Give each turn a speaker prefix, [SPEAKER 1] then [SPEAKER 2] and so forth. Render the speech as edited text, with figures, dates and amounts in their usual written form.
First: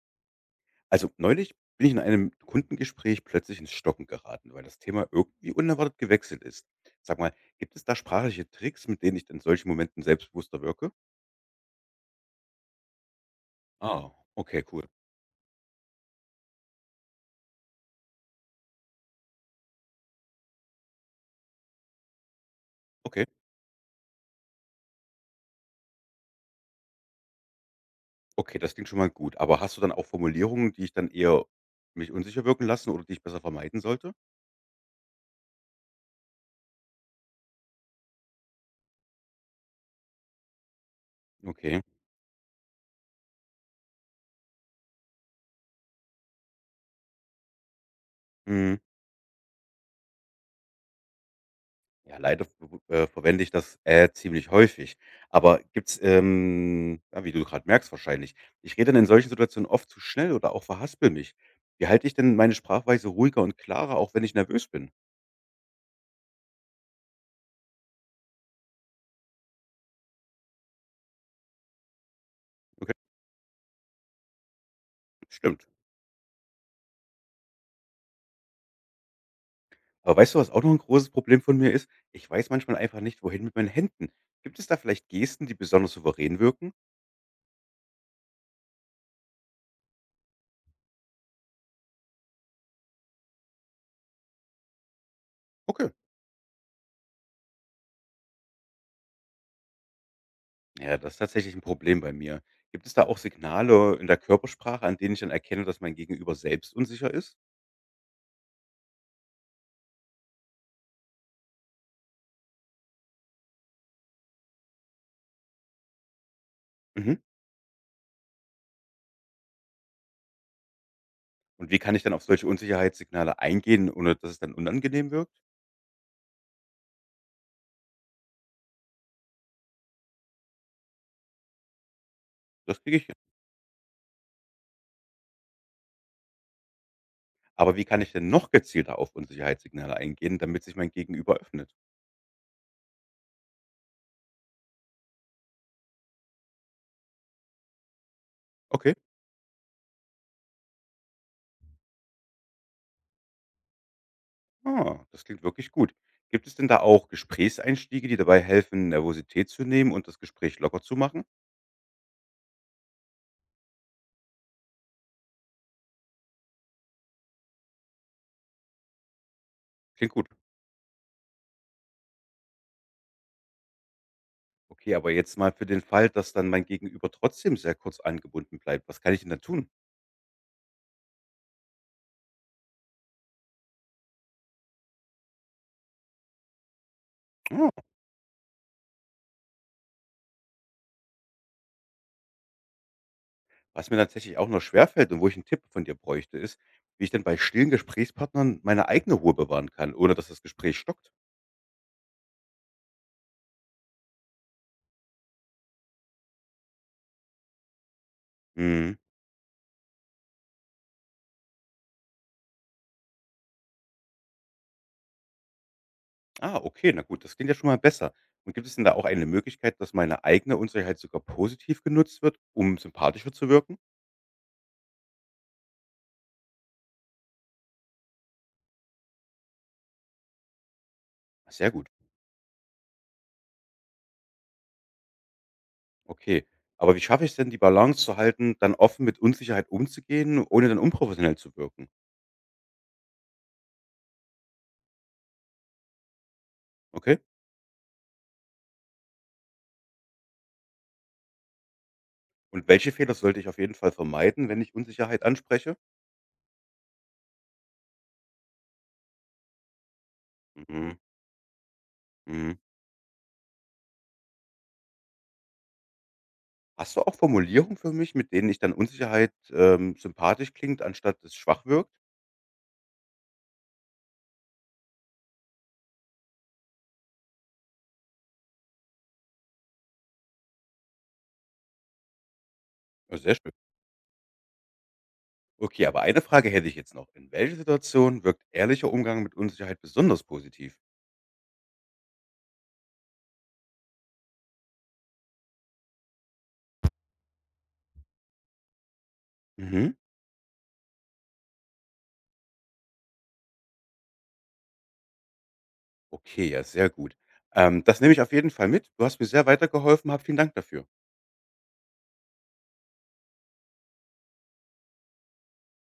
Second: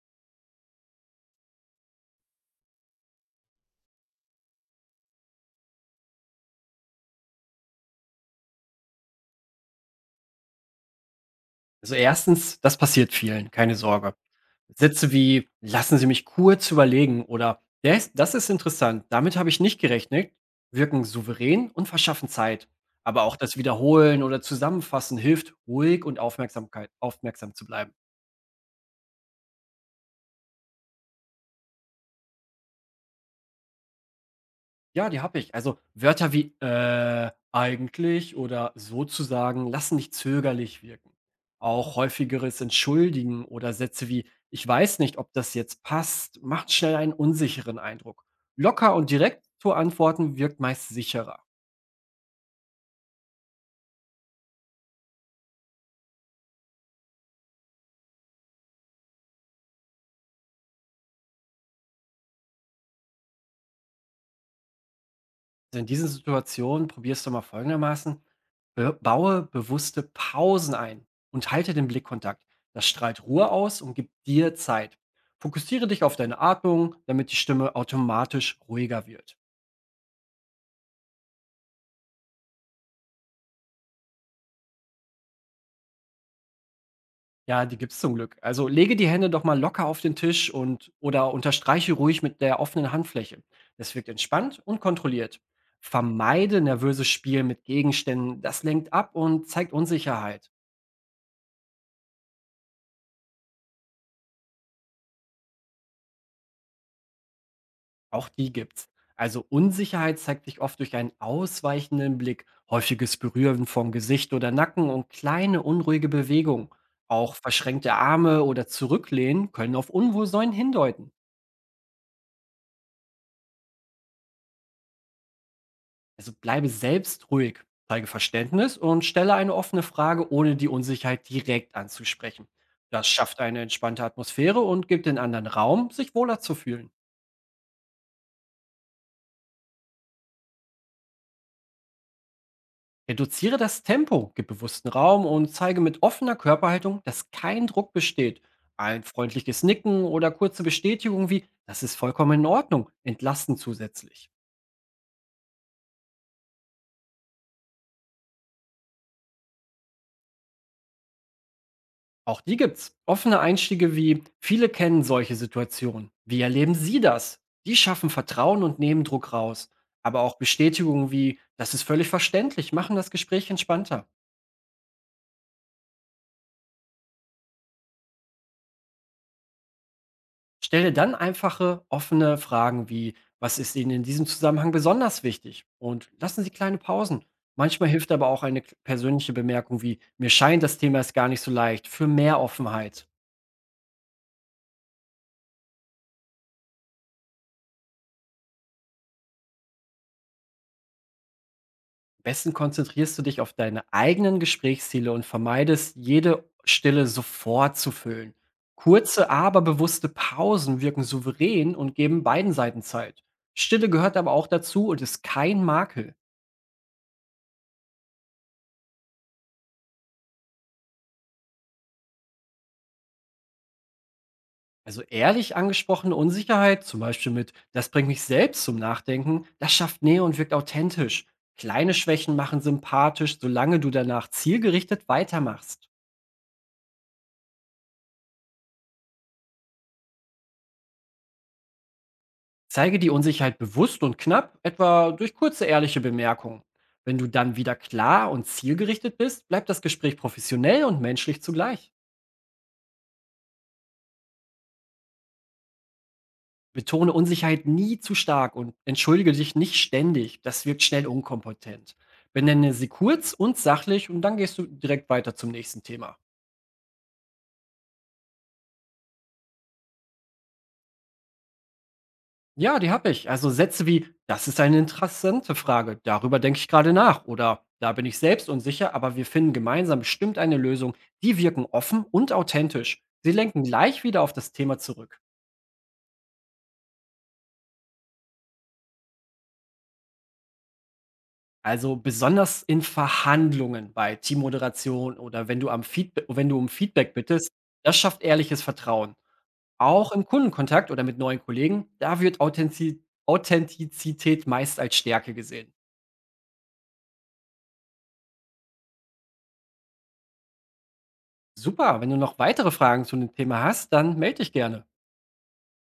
[SPEAKER 1] Also neulich bin ich in einem Kundengespräch plötzlich ins Stocken geraten, weil das Thema irgendwie unerwartet gewechselt ist. Sag mal, gibt es da sprachliche Tricks, mit denen ich in solchen Momenten selbstbewusster wirke?
[SPEAKER 2] Also, erstens, das passiert vielen, keine
[SPEAKER 1] Ah,
[SPEAKER 2] Sorge.
[SPEAKER 1] okay, cool.
[SPEAKER 2] Sätze wie „Lassen Sie mich kurz überlegen" oder „Der ist das ist interessant, damit habe ich nicht gerechnet", wirken souverän und verschaffen Zeit. Aber
[SPEAKER 1] Okay,
[SPEAKER 2] auch das Wiederholen oder Zusammenfassen hilft, ruhig und aufmerksam zu bleiben.
[SPEAKER 1] okay, das klingt schon mal gut. Aber hast du dann auch Formulierungen, die ich dann eher mich unsicher wirken lassen oder die ich besser vermeiden sollte?
[SPEAKER 2] Ja, die habe ich. Also Wörter wie eigentlich oder sozusagen lassen nicht zögerlich wirken.
[SPEAKER 1] Okay.
[SPEAKER 2] Auch häufigeres Entschuldigen oder Sätze wie ich weiß nicht, ob das jetzt passt, macht schnell einen unsicheren Eindruck. Locker und direkt zu antworten wirkt meist sicherer.
[SPEAKER 1] Ja, leider v verwende ich das ziemlich häufig. Aber gibt's, wie du gerade merkst wahrscheinlich, ich rede dann in solchen Situationen oft zu schnell oder auch verhaspel mich. Wie halte ich denn meine Sprachweise ruhiger und klarer, auch wenn ich nervös bin?
[SPEAKER 2] Also in diesen Situationen probierst du mal folgendermaßen. Be baue bewusste Pausen ein und halte den Blickkontakt. Das
[SPEAKER 1] Okay,
[SPEAKER 2] strahlt Ruhe aus und gibt dir Zeit.
[SPEAKER 1] stimmt.
[SPEAKER 2] Fokussiere dich auf deine Atmung, damit die Stimme automatisch ruhiger wird.
[SPEAKER 1] Aber weißt du, was auch noch ein großes Problem von mir ist? Ich weiß manchmal einfach nicht, wohin mit meinen Händen. Gibt es da vielleicht Gesten, die besonders souverän wirken?
[SPEAKER 2] Ja, die gibt's zum Glück. Also lege die Hände doch mal locker auf den Tisch und oder unterstreiche ruhig mit der offenen Handfläche. Das wirkt entspannt und kontrolliert.
[SPEAKER 1] Okay.
[SPEAKER 2] Vermeide nervöses Spiel mit Gegenständen. Das lenkt ab und zeigt Unsicherheit.
[SPEAKER 1] Ja, das ist tatsächlich ein Problem bei mir. Gibt es da auch Signale in der Körpersprache, an denen ich dann erkenne, dass mein Gegenüber selbst unsicher ist?
[SPEAKER 2] Auch die gibt's. Also Unsicherheit zeigt sich oft durch einen ausweichenden Blick, häufiges Berühren von Gesicht oder Nacken und kleine unruhige Bewegungen.
[SPEAKER 1] Mhm.
[SPEAKER 2] Auch verschränkte Arme oder Zurücklehnen können auf Unwohlsein hindeuten.
[SPEAKER 1] Und wie kann ich dann auf solche Unsicherheitssignale eingehen, ohne dass es dann unangenehm wirkt?
[SPEAKER 2] Also bleibe selbst ruhig, zeige Verständnis und stelle eine offene Frage, ohne die Unsicherheit direkt anzusprechen.
[SPEAKER 1] Das kriege ich
[SPEAKER 2] Das
[SPEAKER 1] hin.
[SPEAKER 2] schafft eine entspannte Atmosphäre und gibt den anderen Raum, sich wohler zu fühlen.
[SPEAKER 1] Aber wie kann ich denn noch gezielter auf Unsicherheitssignale eingehen, damit sich mein Gegenüber öffnet?
[SPEAKER 2] Reduziere das Tempo, gib bewussten Raum und zeige mit offener Körperhaltung, dass kein Druck besteht.
[SPEAKER 1] Okay,
[SPEAKER 2] Ein freundliches Nicken oder kurze Bestätigung wie das ist vollkommen in Ordnung entlasten zusätzlich.
[SPEAKER 1] ah, das klingt wirklich gut. Gibt es denn da auch Gesprächseinstiege, die dabei helfen, Nervosität zu nehmen und das Gespräch locker zu machen?
[SPEAKER 2] Auch die gibt's. Offene Einstiege wie viele kennen solche Situationen. Wie erleben Sie das? Die schaffen Vertrauen und nehmen Druck raus.
[SPEAKER 1] Klingt
[SPEAKER 2] Aber
[SPEAKER 1] gut.
[SPEAKER 2] auch Bestätigungen wie das ist völlig verständlich machen das Gespräch entspannter.
[SPEAKER 1] Okay, aber jetzt mal für den Fall, dass dann mein Gegenüber trotzdem sehr kurz angebunden bleibt. Was kann ich denn da tun?
[SPEAKER 2] Stelle dann einfache, offene Fragen wie, was ist Ihnen in diesem Zusammenhang besonders wichtig? Und lassen Sie kleine Pausen.
[SPEAKER 1] Ah.
[SPEAKER 2] Manchmal hilft aber auch eine persönliche Bemerkung wie, mir scheint das Thema ist gar nicht so leicht, für mehr Offenheit.
[SPEAKER 1] Was mir tatsächlich auch noch schwerfällt und wo ich einen Tipp von dir bräuchte, ist, wie ich denn bei stillen Gesprächspartnern meine eigene Ruhe bewahren kann, ohne dass das Gespräch stockt.
[SPEAKER 2] Am besten konzentrierst du dich auf deine eigenen Gesprächsziele und vermeidest, jede Stille sofort zu füllen.
[SPEAKER 1] Mhm.
[SPEAKER 2] Kurze, aber bewusste Pausen wirken souverän und geben beiden Seiten Zeit. Stille gehört aber auch dazu und ist kein Makel.
[SPEAKER 1] Ah, okay, na gut, das klingt ja schon mal besser. Und gibt es denn da auch eine Möglichkeit, dass meine eigene Unsicherheit sogar positiv genutzt wird, um sympathischer zu wirken?
[SPEAKER 2] Also ehrlich angesprochene Unsicherheit, zum Beispiel mit, das bringt mich selbst zum Nachdenken, das schafft Nähe und wirkt authentisch.
[SPEAKER 1] Ah, sehr gut,
[SPEAKER 2] Kleine Schwächen machen sympathisch, solange du danach zielgerichtet weitermachst.
[SPEAKER 1] okay. Aber wie schaffe ich es denn, die Balance zu halten, dann offen mit Unsicherheit umzugehen, ohne dann unprofessionell zu wirken?
[SPEAKER 2] Zeige die Unsicherheit bewusst und knapp, etwa durch kurze ehrliche Bemerkungen. Wenn
[SPEAKER 1] Okay.
[SPEAKER 2] du dann wieder klar und zielgerichtet bist, bleibt das Gespräch professionell und menschlich zugleich.
[SPEAKER 1] Und welche Fehler sollte ich auf jeden Fall vermeiden, wenn ich Unsicherheit anspreche?
[SPEAKER 2] Betone Unsicherheit nie zu stark und entschuldige dich nicht ständig. Das wirkt
[SPEAKER 1] Mhm,
[SPEAKER 2] schnell unkompetent.
[SPEAKER 1] mhm.
[SPEAKER 2] Benenne sie kurz und sachlich und dann gehst du direkt weiter zum nächsten Thema.
[SPEAKER 1] Hast du auch Formulierungen für mich, mit denen ich dann Unsicherheit sympathisch klingt, anstatt es schwach wirkt?
[SPEAKER 2] Ja, die habe ich. Also Sätze wie, das ist eine interessante Frage, darüber denke ich gerade nach oder da bin ich selbst unsicher, aber wir finden gemeinsam bestimmt eine Lösung. Die wirken offen und authentisch.
[SPEAKER 1] Ja,
[SPEAKER 2] Sie
[SPEAKER 1] sehr schön.
[SPEAKER 2] lenken gleich wieder auf das Thema zurück.
[SPEAKER 1] Okay, aber eine Frage hätte ich jetzt noch. In welcher Situation wirkt ehrlicher Umgang mit Unsicherheit besonders positiv?
[SPEAKER 2] Also, besonders in Verhandlungen bei Teammoderation oder wenn du um Feedback bittest, das schafft ehrliches Vertrauen.
[SPEAKER 1] Mhm.
[SPEAKER 2] Auch im Kundenkontakt oder mit neuen Kollegen, da wird Authentizität meist als Stärke gesehen.
[SPEAKER 1] Okay, ja, sehr gut. Das nehme ich auf jeden Fall mit. Du hast mir sehr weitergeholfen. Hab vielen Dank dafür.
[SPEAKER 2] Super, wenn du noch weitere Fragen zu dem Thema hast, dann melde dich gerne.